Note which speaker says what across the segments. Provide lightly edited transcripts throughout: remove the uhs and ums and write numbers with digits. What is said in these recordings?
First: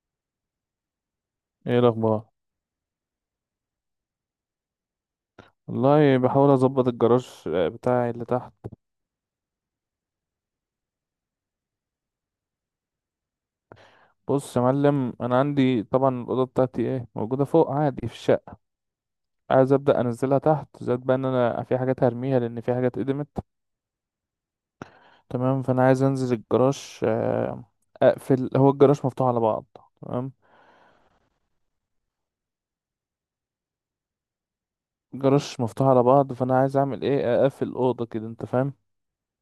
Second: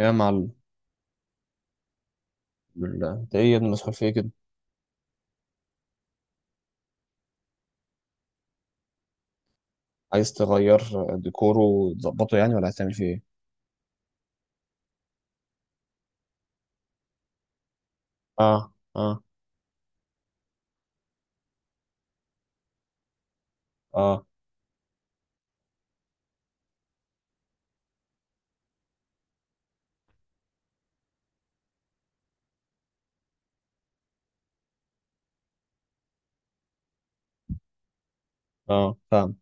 Speaker 1: يا معلم،
Speaker 2: ايه الاخبار؟
Speaker 1: بالله انت ايه يا ابني، مسحول في ايه كده؟
Speaker 2: والله بحاول اظبط الجراج بتاعي اللي تحت.
Speaker 1: عايز تغير ديكوره وتظبطه يعني، ولا هتعمل فيه ايه؟
Speaker 2: بص يا معلم، انا عندي طبعا الاوضه بتاعتي ايه موجوده فوق عادي في الشقه.
Speaker 1: اه، اه،
Speaker 2: عايز ابدا انزلها تحت، زائد بقى ان انا في حاجات هرميها لان في حاجات قدمت.
Speaker 1: اه،
Speaker 2: تمام، فانا عايز انزل الجراج اقفل. هو الجراج مفتوح على بعض. تمام، الجراج مفتوح على بعض، فانا عايز اعمل ايه؟ اقفل الاوضه كده، انت فاهم.
Speaker 1: اه، فاهم.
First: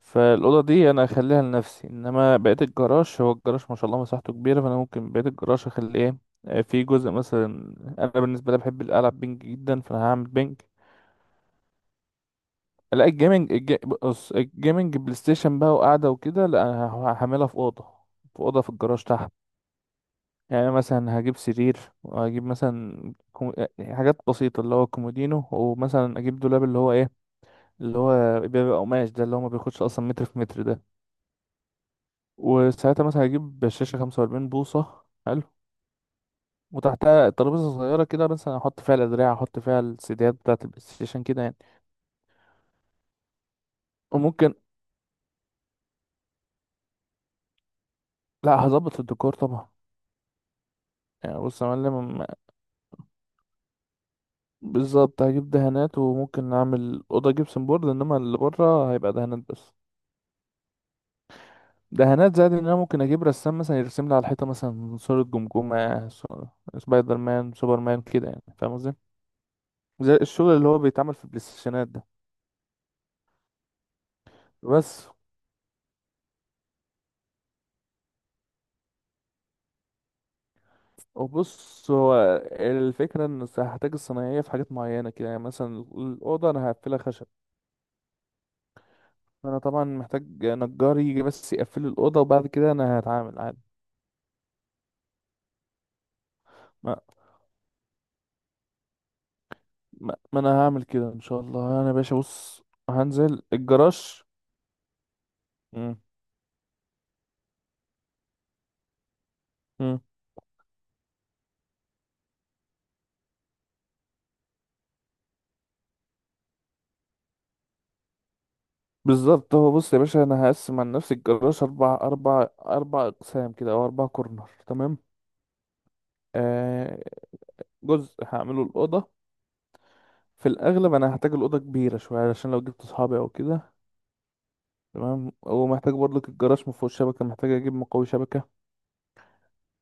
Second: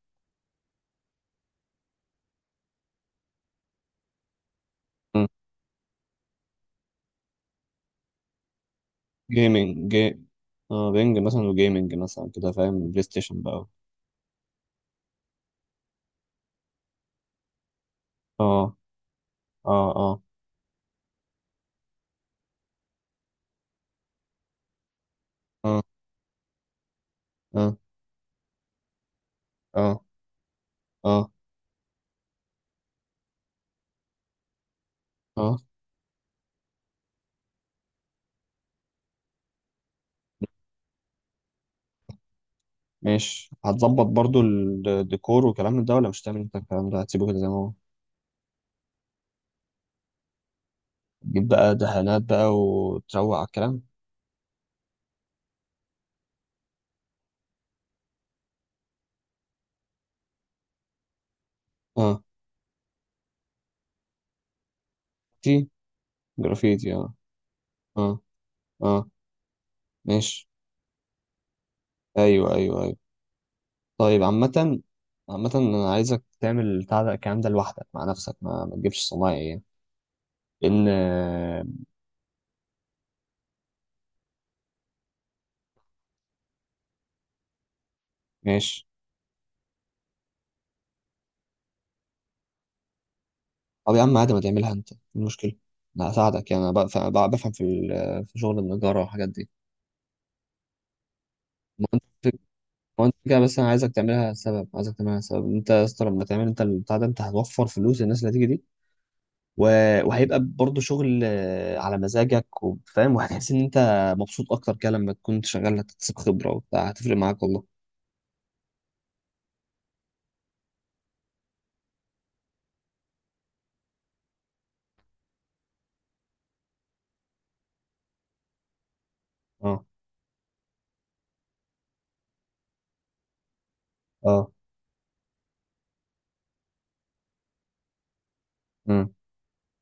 Speaker 2: فالأوضة دي أنا أخليها لنفسي، إنما بقية الجراج، هو الجراج ما شاء الله مساحته كبيرة، فأنا ممكن
Speaker 1: مم.
Speaker 2: بقية الجراج أخلي إيه؟ في جزء مثلا. أنا بالنسبة لي بحب ألعب بينج جدا،
Speaker 1: جيمنج
Speaker 2: فأنا
Speaker 1: جي
Speaker 2: هعمل بينج.
Speaker 1: اه، بينج مثلا وجيمنج مثلا كده، فاهم؟ بلاي
Speaker 2: لا،
Speaker 1: ستيشن
Speaker 2: الجيمنج
Speaker 1: بقى.
Speaker 2: بص، الجيمنج بلاي ستيشن بقى وقعدة وكده. لا أنا هعملها في أوضة، في أوضة في
Speaker 1: اه،
Speaker 2: الجراج تحت.
Speaker 1: اه، اه،
Speaker 2: يعني مثلا هجيب سرير، وهجيب مثلا حاجات بسيطة، اللي هو كومودينو،
Speaker 1: اه،
Speaker 2: ومثلا أجيب دولاب اللي هو إيه،
Speaker 1: اه،
Speaker 2: اللي هو بيبقى قماش ده، اللي هو ما بياخدش
Speaker 1: اه،
Speaker 2: أصلا متر في متر ده.
Speaker 1: اه،
Speaker 2: وساعتها مثلا هجيب شاشة 45 بوصة. حلو.
Speaker 1: اه،
Speaker 2: وتحتها ترابيزة صغيرة كده، مثلا أحط فيها الأدراع، أحط فيها السيديات بتاعة البلاي ستيشن كده يعني.
Speaker 1: ماشي. هتظبط برضو
Speaker 2: وممكن.
Speaker 1: الديكور والكلام من ده، ولا مش هتعمل انت الكلام ده، هتسيبه كده زي ما هو؟
Speaker 2: لا، هظبط الديكور طبعا. يعني
Speaker 1: تجيب
Speaker 2: بص يا
Speaker 1: بقى
Speaker 2: معلم
Speaker 1: دهانات بقى وتروق على الكلام.
Speaker 2: بالظبط هجيب دهانات، وممكن أعمل أوضة جبسن بورد، إنما اللي بره هيبقى دهانات بس.
Speaker 1: اه.
Speaker 2: دهانات، زائد إن أنا ممكن أجيب رسام مثلا يرسم لي على الحيطة مثلا صورة
Speaker 1: تي
Speaker 2: جمجمة، صورة
Speaker 1: جرافيتي، اه،
Speaker 2: سبايدر مان، سوبر مان
Speaker 1: اه،
Speaker 2: كده، يعني فاهم قصدي؟
Speaker 1: اه،
Speaker 2: زي
Speaker 1: ماشي.
Speaker 2: الشغل اللي هو بيتعمل في البلاي ستيشنات ده.
Speaker 1: ايوه، ايوه، أيوه. طيب، عامة،
Speaker 2: بس.
Speaker 1: أنا عايزك تعمل بتاع ده الكلام ده لوحدك مع نفسك، ما تجيبش صنايعي يعني. لأن
Speaker 2: وبص هو الفكرة ان هحتاج الصنايعية في حاجات معينة كده، يعني مثلا الأوضة أنا هقفلها خشب.
Speaker 1: ماشي.
Speaker 2: فأنا طبعا محتاج نجار يجي بس يقفل لي الأوضة، وبعد كده أنا هتعامل عادي.
Speaker 1: طب يا عم عادي، ما تعملها أنت؟ إيه المشكلة؟ أنا هساعدك يعني، أنا
Speaker 2: ما,
Speaker 1: بفهم في شغل النجارة والحاجات دي.
Speaker 2: ما أنا هعمل كده إن شاء الله.
Speaker 1: ما
Speaker 2: أنا يا باشا
Speaker 1: أنت
Speaker 2: بص،
Speaker 1: ما أنت كده
Speaker 2: هنزل
Speaker 1: بس. أنا عايزك
Speaker 2: الجراج.
Speaker 1: تعملها سبب، عايزك تعملها سبب. أنت يا
Speaker 2: مم.
Speaker 1: اسطى لما تعمل أنت البتاع ده، أنت هتوفر فلوس الناس اللي هتيجي دي. و...
Speaker 2: مم.
Speaker 1: وهيبقى برضه شغل على مزاجك وفاهم وهتحس إن أنت مبسوط أكتر كده. لما تكون شغال هتكتسب خبرة وبتاع، هتفرق معاك والله.
Speaker 2: بالظبط، هو بص يا باشا، أنا هقسم عن نفسي الجراج أربع أقسام كده، أو أربع كورنر، تمام. آه جزء هعمله الأوضة.
Speaker 1: أه،
Speaker 2: في الأغلب أنا هحتاج الأوضة كبيرة شوية، علشان لو جبت أصحابي أو كده.
Speaker 1: أه،
Speaker 2: تمام. هو محتاج برضك، الجراج ما فيهوش شبكه، محتاج اجيب مقوي شبكه.
Speaker 1: مم،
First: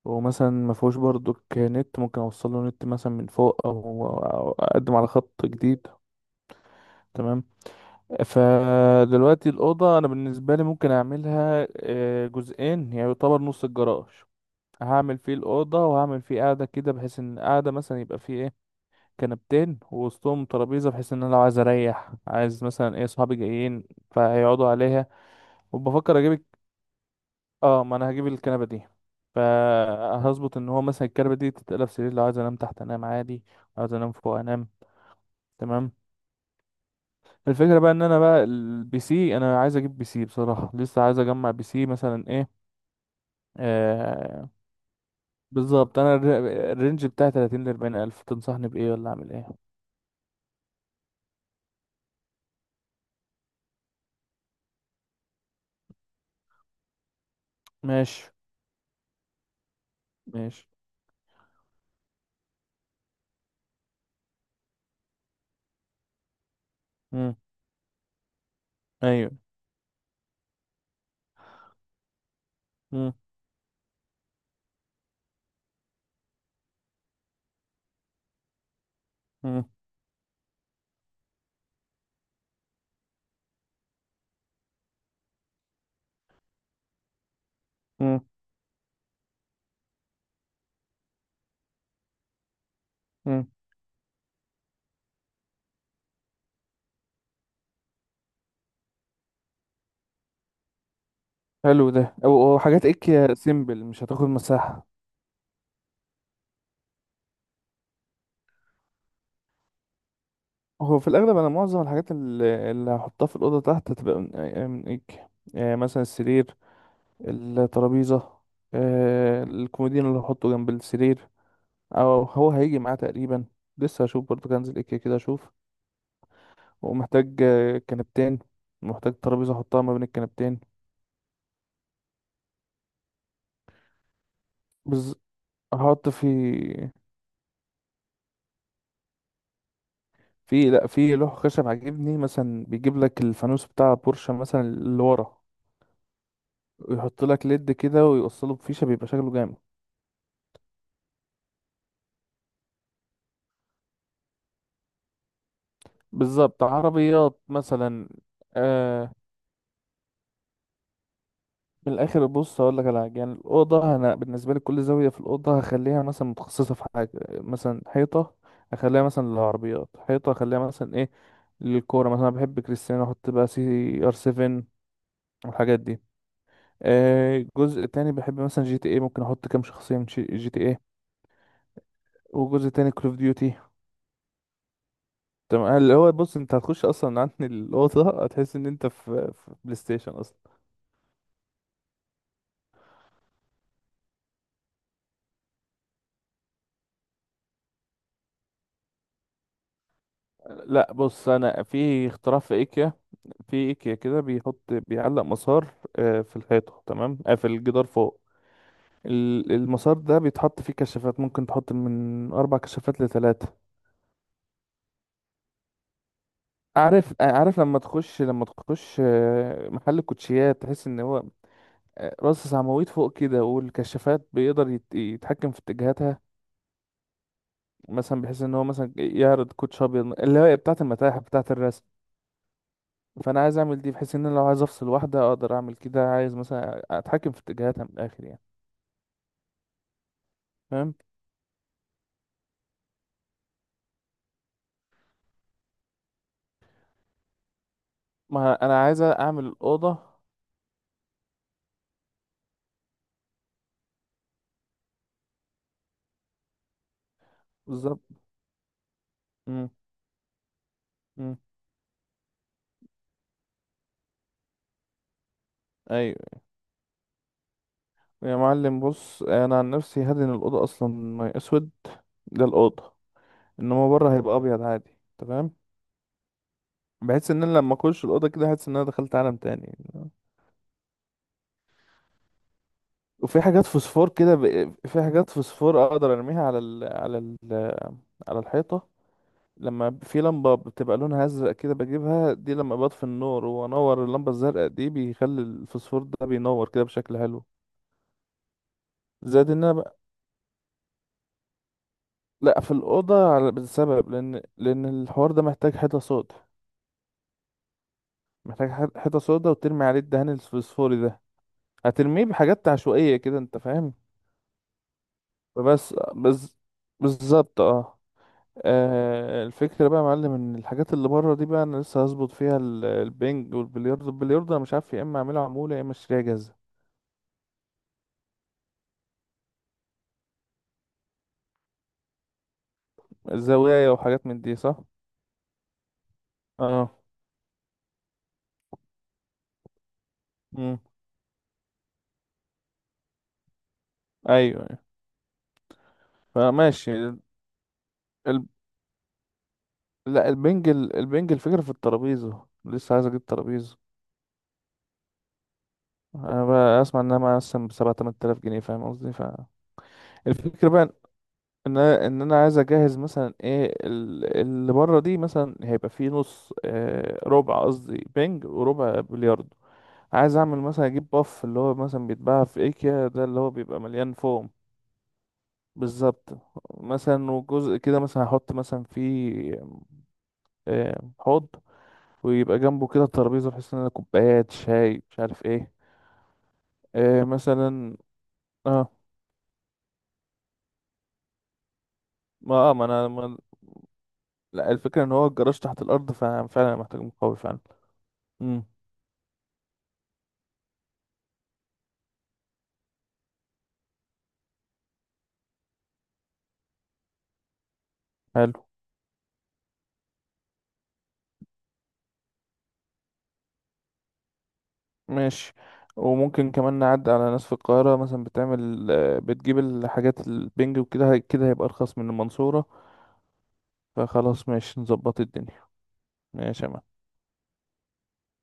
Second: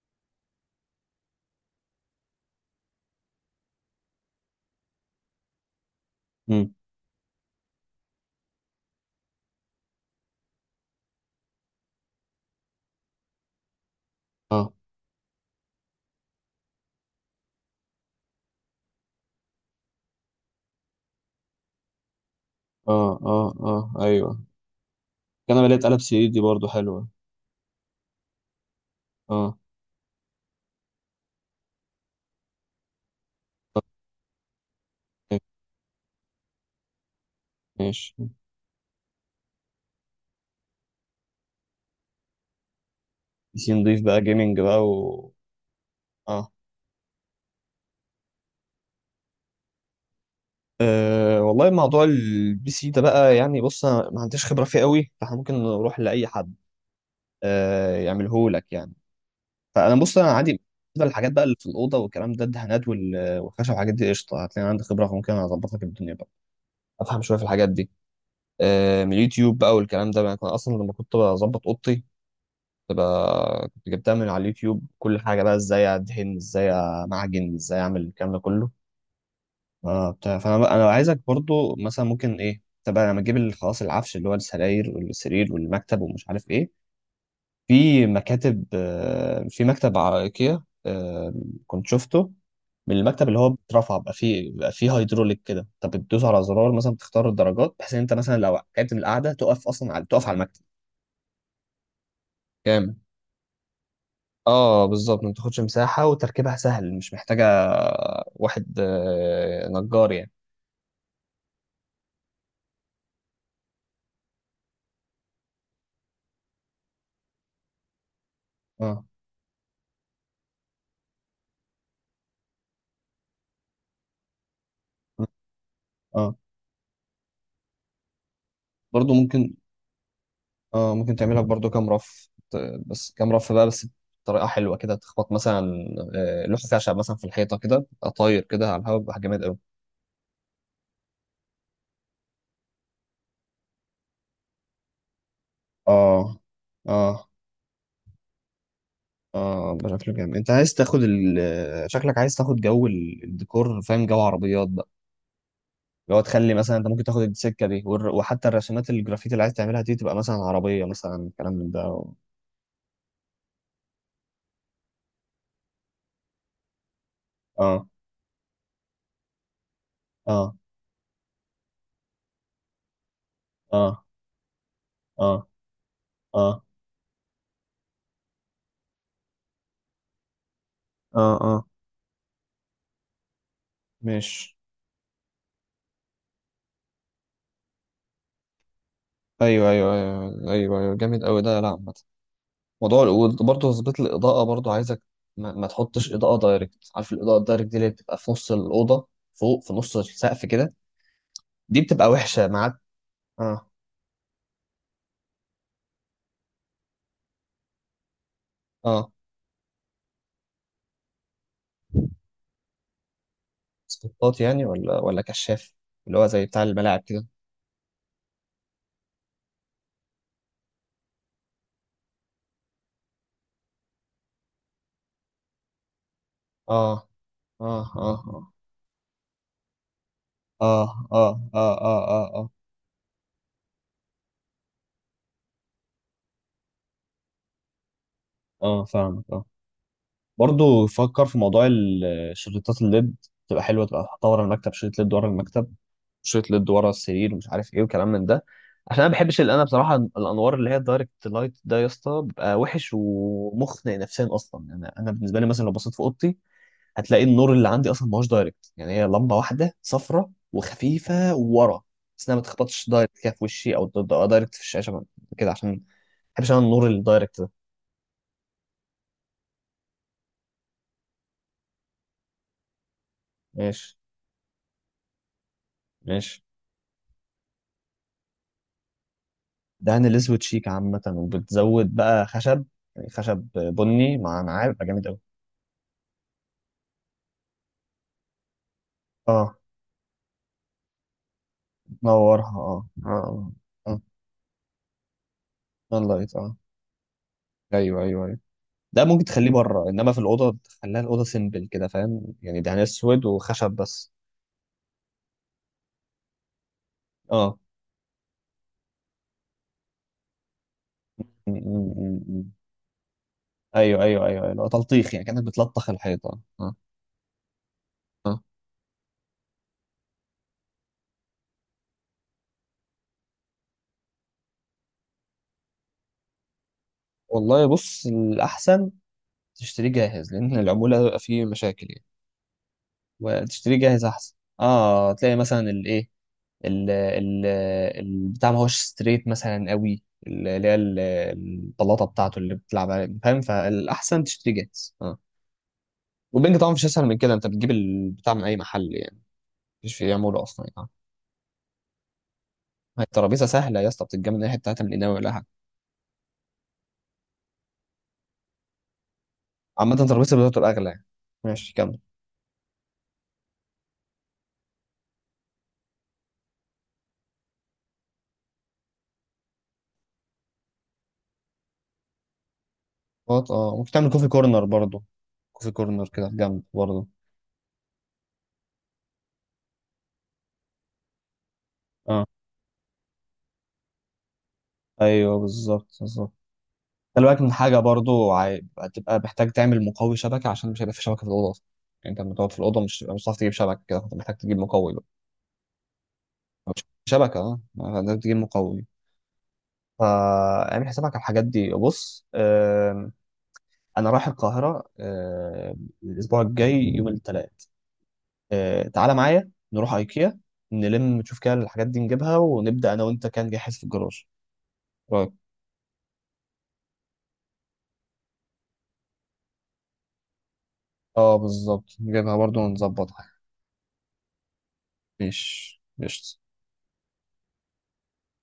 Speaker 2: هو مثلا ما فيهوش برضك نت، ممكن اوصل له نت مثلا من فوق، او اقدم على خط جديد.
Speaker 1: مم،
Speaker 2: تمام. فدلوقتي الاوضه انا بالنسبه لي ممكن اعملها جزئين، يعني يعتبر نص الجراج.
Speaker 1: اه،
Speaker 2: هعمل فيه الاوضه، وهعمل فيه قاعده كده، بحيث ان قاعده مثلا يبقى فيه ايه، كنبتين ووسطهم ترابيزه، بحيث ان انا لو عايز اريح، عايز مثلا
Speaker 1: اه،
Speaker 2: ايه، صحابي
Speaker 1: اه، اه،
Speaker 2: جايين،
Speaker 1: ايوه.
Speaker 2: فهيقعدوا عليها.
Speaker 1: كان بلاقي اتقلب
Speaker 2: وبفكر
Speaker 1: سي دي
Speaker 2: اجيب.
Speaker 1: برضو حلوه.
Speaker 2: اه، ما انا هجيب الكنبه دي،
Speaker 1: اه،
Speaker 2: فهظبط ان هو مثلا الكنبه دي تتقلب سرير، لو عايز انام تحت انام عادي،
Speaker 1: آه،
Speaker 2: لو عايز انام فوق انام. تمام. الفكره بقى ان
Speaker 1: ماشي.
Speaker 2: انا بقى، البي سي، انا عايز اجيب بي سي بصراحه، لسه عايز اجمع بي سي مثلا ايه.
Speaker 1: بي سي نضيف بقى،
Speaker 2: آه
Speaker 1: جيمنج بقى. و
Speaker 2: بالظبط، انا
Speaker 1: اه
Speaker 2: الرينج بتاعي 30 ل 40 الف. تنصحني بايه ولا اعمل ايه؟
Speaker 1: أه والله، موضوع البي سي ده بقى يعني. بص انا ما عنديش خبره فيه قوي، فاحنا ممكن نروح لاي حد أه
Speaker 2: ماشي.
Speaker 1: يعمله لك يعني. فانا بص انا عادي.
Speaker 2: ماشي.
Speaker 1: بالنسبه للحاجات بقى اللي في الاوضه والكلام ده، الدهانات والخشب والحاجات دي قشطه، هتلاقي عندي خبره فممكن اظبط لك الدنيا بقى، افهم
Speaker 2: امم،
Speaker 1: شويه في الحاجات دي. أه من
Speaker 2: ايوه.
Speaker 1: اليوتيوب بقى والكلام ده، انا كنت اصلا لما كنت بظبط اوضتي
Speaker 2: امم
Speaker 1: تبقى كنت جبتها من على اليوتيوب، كل حاجه بقى، ازاي ادهن، ازاي امعجن، ازاي اعمل الكلام ده كله.
Speaker 2: امم
Speaker 1: اه بتاع. فانا بقى انا عايزك برضو مثلا ممكن ايه تبقى لما تجيب خلاص، العفش اللي هو السراير والسرير والمكتب ومش عارف ايه. في مكاتب، في مكتب على ايكيا، كنت شفته، من المكتب اللي هو
Speaker 2: امم
Speaker 1: بيترفع بقى، فيه بقى فيه هيدروليك كده، انت بتدوس على زرار مثلا، تختار الدرجات، بحيث ان انت مثلا لو قعدت من القعده تقف على المكتب.
Speaker 2: حلو ده، أو حاجات
Speaker 1: جامد.
Speaker 2: ايه سيمبل مش هتاخد
Speaker 1: اه
Speaker 2: مساحه.
Speaker 1: بالظبط، ما بتاخدش مساحة وتركيبها سهل، مش محتاجة واحد نجار يعني.
Speaker 2: هو في الأغلب أنا معظم الحاجات اللي هحطها في الأوضة تحت هتبقى من إيك. مثلا السرير، الترابيزة،
Speaker 1: اه،
Speaker 2: الكومودين اللي هحطه جنب السرير، أو هو هيجي معاه تقريبا. لسه هشوف برضه، كنزل إيك كده أشوف.
Speaker 1: اه،
Speaker 2: ومحتاج كنبتين،
Speaker 1: برضو
Speaker 2: محتاج ترابيزة
Speaker 1: ممكن.
Speaker 2: أحطها ما بين الكنبتين.
Speaker 1: اه ممكن تعملها برضو كام رف بس كام رف بقى بس، بطريقة حلوة كده،
Speaker 2: بز...
Speaker 1: تخبط مثلا
Speaker 2: هحط في
Speaker 1: لوح خشب مثلا في الحيطة، كده تبقى طاير كده على الهواء، بيبقى جامد قوي.
Speaker 2: في لأ في لوح خشب عاجبني، مثلا بيجيب لك الفانوس بتاع بورشة مثلا اللي ورا،
Speaker 1: اه،
Speaker 2: ويحط
Speaker 1: اه،
Speaker 2: لك ليد كده، ويوصله بفيشة، بيبقى شكله جامد.
Speaker 1: اه، بشكل جامد. انت عايز تاخد شكلك عايز تاخد جو الديكور، فاهم؟ جو عربيات، اللي هو تخلي
Speaker 2: بالظبط،
Speaker 1: مثلا انت ممكن تاخد
Speaker 2: عربيات
Speaker 1: السكه دي،
Speaker 2: مثلا.
Speaker 1: وحتى الرسومات
Speaker 2: آه
Speaker 1: الجرافيتي اللي عايز تعملها دي، تبقى مثلا عربيه مثلا، كلام من ده.
Speaker 2: من الاخر بص هقول لك على حاجه، يعني الاوضه انا بالنسبه لي كل زاويه في الاوضه هخليها مثلا متخصصه في حاجه. مثلا
Speaker 1: اه،
Speaker 2: حيطه اخليها مثلا للعربيات، حيطه
Speaker 1: اه،
Speaker 2: اخليها مثلا ايه للكوره، مثلا أنا بحب كريستيانو، احط بقى سي
Speaker 1: اه،
Speaker 2: ار 7
Speaker 1: اه،
Speaker 2: والحاجات دي.
Speaker 1: اه،
Speaker 2: جزء تاني بحب مثلا جي تي ايه، ممكن احط كام شخصيه من جي تي ايه.
Speaker 1: اه، اه،
Speaker 2: وجزء تاني كول اوف ديوتي.
Speaker 1: مش.
Speaker 2: تمام، اللي هو بص، انت هتخش اصلا عن الاوضه هتحس ان انت في
Speaker 1: ايوه،
Speaker 2: بلاي
Speaker 1: ايوه،
Speaker 2: ستيشن.
Speaker 1: ايوه، ايوه، ايوه، جامد قوي ده. لا، عامه، موضوع برضه تظبيط الاضاءه برضه، عايزك ما تحطش اضاءه دايركت. عارف الاضاءه الدايركت دي اللي بتبقى في نص الاوضه فوق، في نص السقف كده،
Speaker 2: لا بص، انا
Speaker 1: دي
Speaker 2: في
Speaker 1: بتبقى
Speaker 2: اختراع
Speaker 1: وحشه
Speaker 2: في
Speaker 1: معاك.
Speaker 2: ايكيا. في
Speaker 1: اه،
Speaker 2: ايكيا كده بيحط، بيعلق مسار في الحيطه، تمام، في الجدار فوق.
Speaker 1: اه،
Speaker 2: المسار ده بيتحط فيه كشافات، ممكن تحط من اربع كشافات لثلاثه.
Speaker 1: سبوتات يعني، ولا كشاف، اللي هو زي بتاع الملاعب
Speaker 2: عارف
Speaker 1: كده.
Speaker 2: آه، عارف لما تخش محل الكوتشيات، تحس ان هو راس عواميد فوق كده، والكشافات بيقدر يتحكم في اتجاهاتها.
Speaker 1: اه، اه، اه،
Speaker 2: مثلا بحيث
Speaker 1: آه.
Speaker 2: ان هو مثلا يعرض كوتش ابيض، اللي هي بتاعه
Speaker 1: اه،
Speaker 2: المتاحف،
Speaker 1: اه،
Speaker 2: بتاعه
Speaker 1: اه،
Speaker 2: الرسم.
Speaker 1: اه، اه، اه،
Speaker 2: فانا عايز اعمل دي، بحيث ان انا لو عايز افصل واحده اقدر اعمل كده، عايز مثلا اتحكم في اتجاهاتها من الاخر يعني،
Speaker 1: اه، فاهمك. اه، برضه
Speaker 2: فاهم.
Speaker 1: فكر في موضوع شريطات الليد، تبقى حلوه. تبقى حاطها ورا المكتب شريط ليد ورا المكتب، شريط ليد ورا السرير ومش عارف ايه وكلام من ده.
Speaker 2: ما انا
Speaker 1: عشان
Speaker 2: عايز
Speaker 1: انا ما بحبش،
Speaker 2: اعمل
Speaker 1: اللي انا بصراحه
Speaker 2: الاوضه
Speaker 1: الانوار اللي هي الدايركت لايت ده يا اسطى، بيبقى وحش ومخنق نفسيا اصلا يعني. انا بالنسبه لي مثلا لو بصيت في اوضتي، هتلاقي النور اللي عندي
Speaker 2: بالظبط.
Speaker 1: اصلا ما هوش دايركت يعني، هي لمبه
Speaker 2: امم،
Speaker 1: واحده صفرة وخفيفه
Speaker 2: امم،
Speaker 1: ورا، بس انها ما تخبطش دايركت كده في وشي، او دايركت في الشاشه كده، عشان ما
Speaker 2: ايوه.
Speaker 1: بحبش انا النور الدايركت.
Speaker 2: يا معلم بص، انا عن نفسي هدن الاوضه اصلا ميه اسود. ده الاوضه، انما
Speaker 1: ماشي،
Speaker 2: بره هيبقى ابيض عادي، تمام.
Speaker 1: ماشي.
Speaker 2: بحيث ان انا لما اخش الاوضه كده احس ان انا دخلت عالم تاني.
Speaker 1: دهن الاسود شيك عامة، وبتزود بقى خشب يعني،
Speaker 2: وفي
Speaker 1: خشب
Speaker 2: حاجات فوسفور
Speaker 1: بني
Speaker 2: كده
Speaker 1: مع نعام يبقى
Speaker 2: في
Speaker 1: جامد أوي.
Speaker 2: حاجات فوسفور اقدر ارميها على الحيطه.
Speaker 1: اه،
Speaker 2: لما في لمبة بتبقى لونها أزرق كده بجيبها دي،
Speaker 1: تنورها،
Speaker 2: لما
Speaker 1: اه،
Speaker 2: بطفي النور
Speaker 1: اه، اه،
Speaker 2: وأنور اللمبة الزرقاء دي بيخلي
Speaker 1: اه،
Speaker 2: الفوسفور ده
Speaker 1: اللايت، اه،
Speaker 2: بينور كده بشكل حلو.
Speaker 1: ايوه، ايوه، ايوه. ده ممكن
Speaker 2: زائد
Speaker 1: تخليه
Speaker 2: إن أنا
Speaker 1: بره،
Speaker 2: بقى،
Speaker 1: انما في الاوضه تخليها الاوضه سيمبل كده فاهم
Speaker 2: لأ
Speaker 1: يعني،
Speaker 2: في
Speaker 1: دهان اسود
Speaker 2: الأوضة، على
Speaker 1: وخشب
Speaker 2: بسبب
Speaker 1: بس.
Speaker 2: لأن لأن الحوار ده محتاج حيطة سودا.
Speaker 1: اه،
Speaker 2: محتاج حيطة سودا، وترمي عليه الدهان الفوسفوري ده. هترميه
Speaker 1: م.
Speaker 2: بحاجات عشوائية كده، أنت فاهم.
Speaker 1: ايوه، ايوه، ايوه، ايوه، لو تلطيخ يعني، كانك بتلطخ
Speaker 2: بس،
Speaker 1: الحيطه
Speaker 2: بس.
Speaker 1: اه.
Speaker 2: بالظبط، اه.
Speaker 1: اه
Speaker 2: الفكرة بقى يا معلم، ان الحاجات اللي بره دي بقى انا لسه هظبط فيها البنج والبلياردو. البلياردو انا مش عارف، يا اما اعمله عمولة يا اما اشتريها جاهزة.
Speaker 1: والله بص، الاحسن تشتريه جاهز، لان العموله بيبقى فيه مشاكل يعني، وتشتريه
Speaker 2: زوايا
Speaker 1: جاهز
Speaker 2: وحاجات
Speaker 1: احسن.
Speaker 2: من دي، صح.
Speaker 1: اه تلاقي مثلا الايه، ال
Speaker 2: اه،
Speaker 1: ال البتاع ما هوش ستريت مثلا قوي، اللي هي
Speaker 2: امم،
Speaker 1: البلاطه بتاعته اللي بتلعب عليها فاهم، فالاحسن تشتريه
Speaker 2: ايوه، أيوة.
Speaker 1: جاهز اه. والبنج طبعا مش
Speaker 2: فماشي
Speaker 1: اسهل من كده، انت بتجيب البتاع من
Speaker 2: ال-
Speaker 1: اي محل يعني، مفيش فيه
Speaker 2: لا
Speaker 1: عموله اصلا
Speaker 2: البنج،
Speaker 1: يعني.
Speaker 2: البنج الفكرة في الترابيزة، لسه
Speaker 1: هي
Speaker 2: عايز اجيب
Speaker 1: الترابيزه
Speaker 2: ترابيزة.
Speaker 1: سهله يا اسطى، بتتجمع من اي حته، هتعمل قناوي ولا حاجه.
Speaker 2: انا بقى اسمع انها مثلا بسبعة تمن تلاف جنيه، فاهم قصدي؟
Speaker 1: عامه الترابيزه بتاعته
Speaker 2: الفكرة بقى
Speaker 1: الاغلى يعني. ماشي،
Speaker 2: ان
Speaker 1: كمل.
Speaker 2: انا، عايز اجهز مثلا ايه، اللي بره دي مثلا هيبقى فيه نص ربع قصدي، بنج وربع بلياردو. عايز اعمل مثلا، اجيب باف اللي هو مثلا بيتباع في ايكيا ده، اللي
Speaker 1: اه،
Speaker 2: هو بيبقى
Speaker 1: ممكن تعمل
Speaker 2: مليان
Speaker 1: كوفي
Speaker 2: فوم.
Speaker 1: كورنر برضه، كوفي كورنر كده
Speaker 2: بالظبط،
Speaker 1: في جنب برضه.
Speaker 2: مثلا وجزء كده مثلا هحط مثلا فيه حوض،
Speaker 1: اه،
Speaker 2: ويبقى جنبه كده ترابيزة، بحيث ان انا كوبايات شاي مش
Speaker 1: ايوه
Speaker 2: عارف ايه.
Speaker 1: بالظبط بالظبط. خلي بالك من حاجة
Speaker 2: مثلا.
Speaker 1: برضو،
Speaker 2: اه
Speaker 1: هتبقى محتاج تعمل مقوي شبكة، عشان مش هيبقى في شبكة في الأوضة أصلا يعني، أنت لما تقعد
Speaker 2: ما
Speaker 1: في
Speaker 2: اه
Speaker 1: الأوضة
Speaker 2: ما
Speaker 1: مش
Speaker 2: انا
Speaker 1: مش هتعرف
Speaker 2: ما،
Speaker 1: تجيب شبكة كده، فأنت محتاج تجيب
Speaker 2: لا،
Speaker 1: مقوي بقى.
Speaker 2: الفكرة ان هو الجراج تحت الارض، ففعلا أنا
Speaker 1: مش
Speaker 2: محتاج مقاوي
Speaker 1: شبكة،
Speaker 2: فعلا.
Speaker 1: أه محتاج تجيب
Speaker 2: امم.
Speaker 1: مقوي. فاعمل حسابك على الحاجات دي. بص أنا رايح القاهرة الأسبوع الجاي يوم الثلاث،
Speaker 2: حلو.
Speaker 1: تعالى معايا نروح أيكيا، نلم نشوف كده الحاجات دي نجيبها، ونبدأ أنا وأنت كان جاهز في الجراج. رأيك؟
Speaker 2: ماشي. وممكن كمان نعدي على ناس في القاهرة، مثلا بتعمل آه، بتجيب الحاجات البنج وكده،
Speaker 1: أه
Speaker 2: كده هيبقى
Speaker 1: بالظبط،
Speaker 2: ارخص من
Speaker 1: نجيبها برضو
Speaker 2: المنصورة.
Speaker 1: ونظبطها.
Speaker 2: فخلاص ماشي، نظبط الدنيا.
Speaker 1: ماشي، قشطة.
Speaker 2: ماشي يا معلم.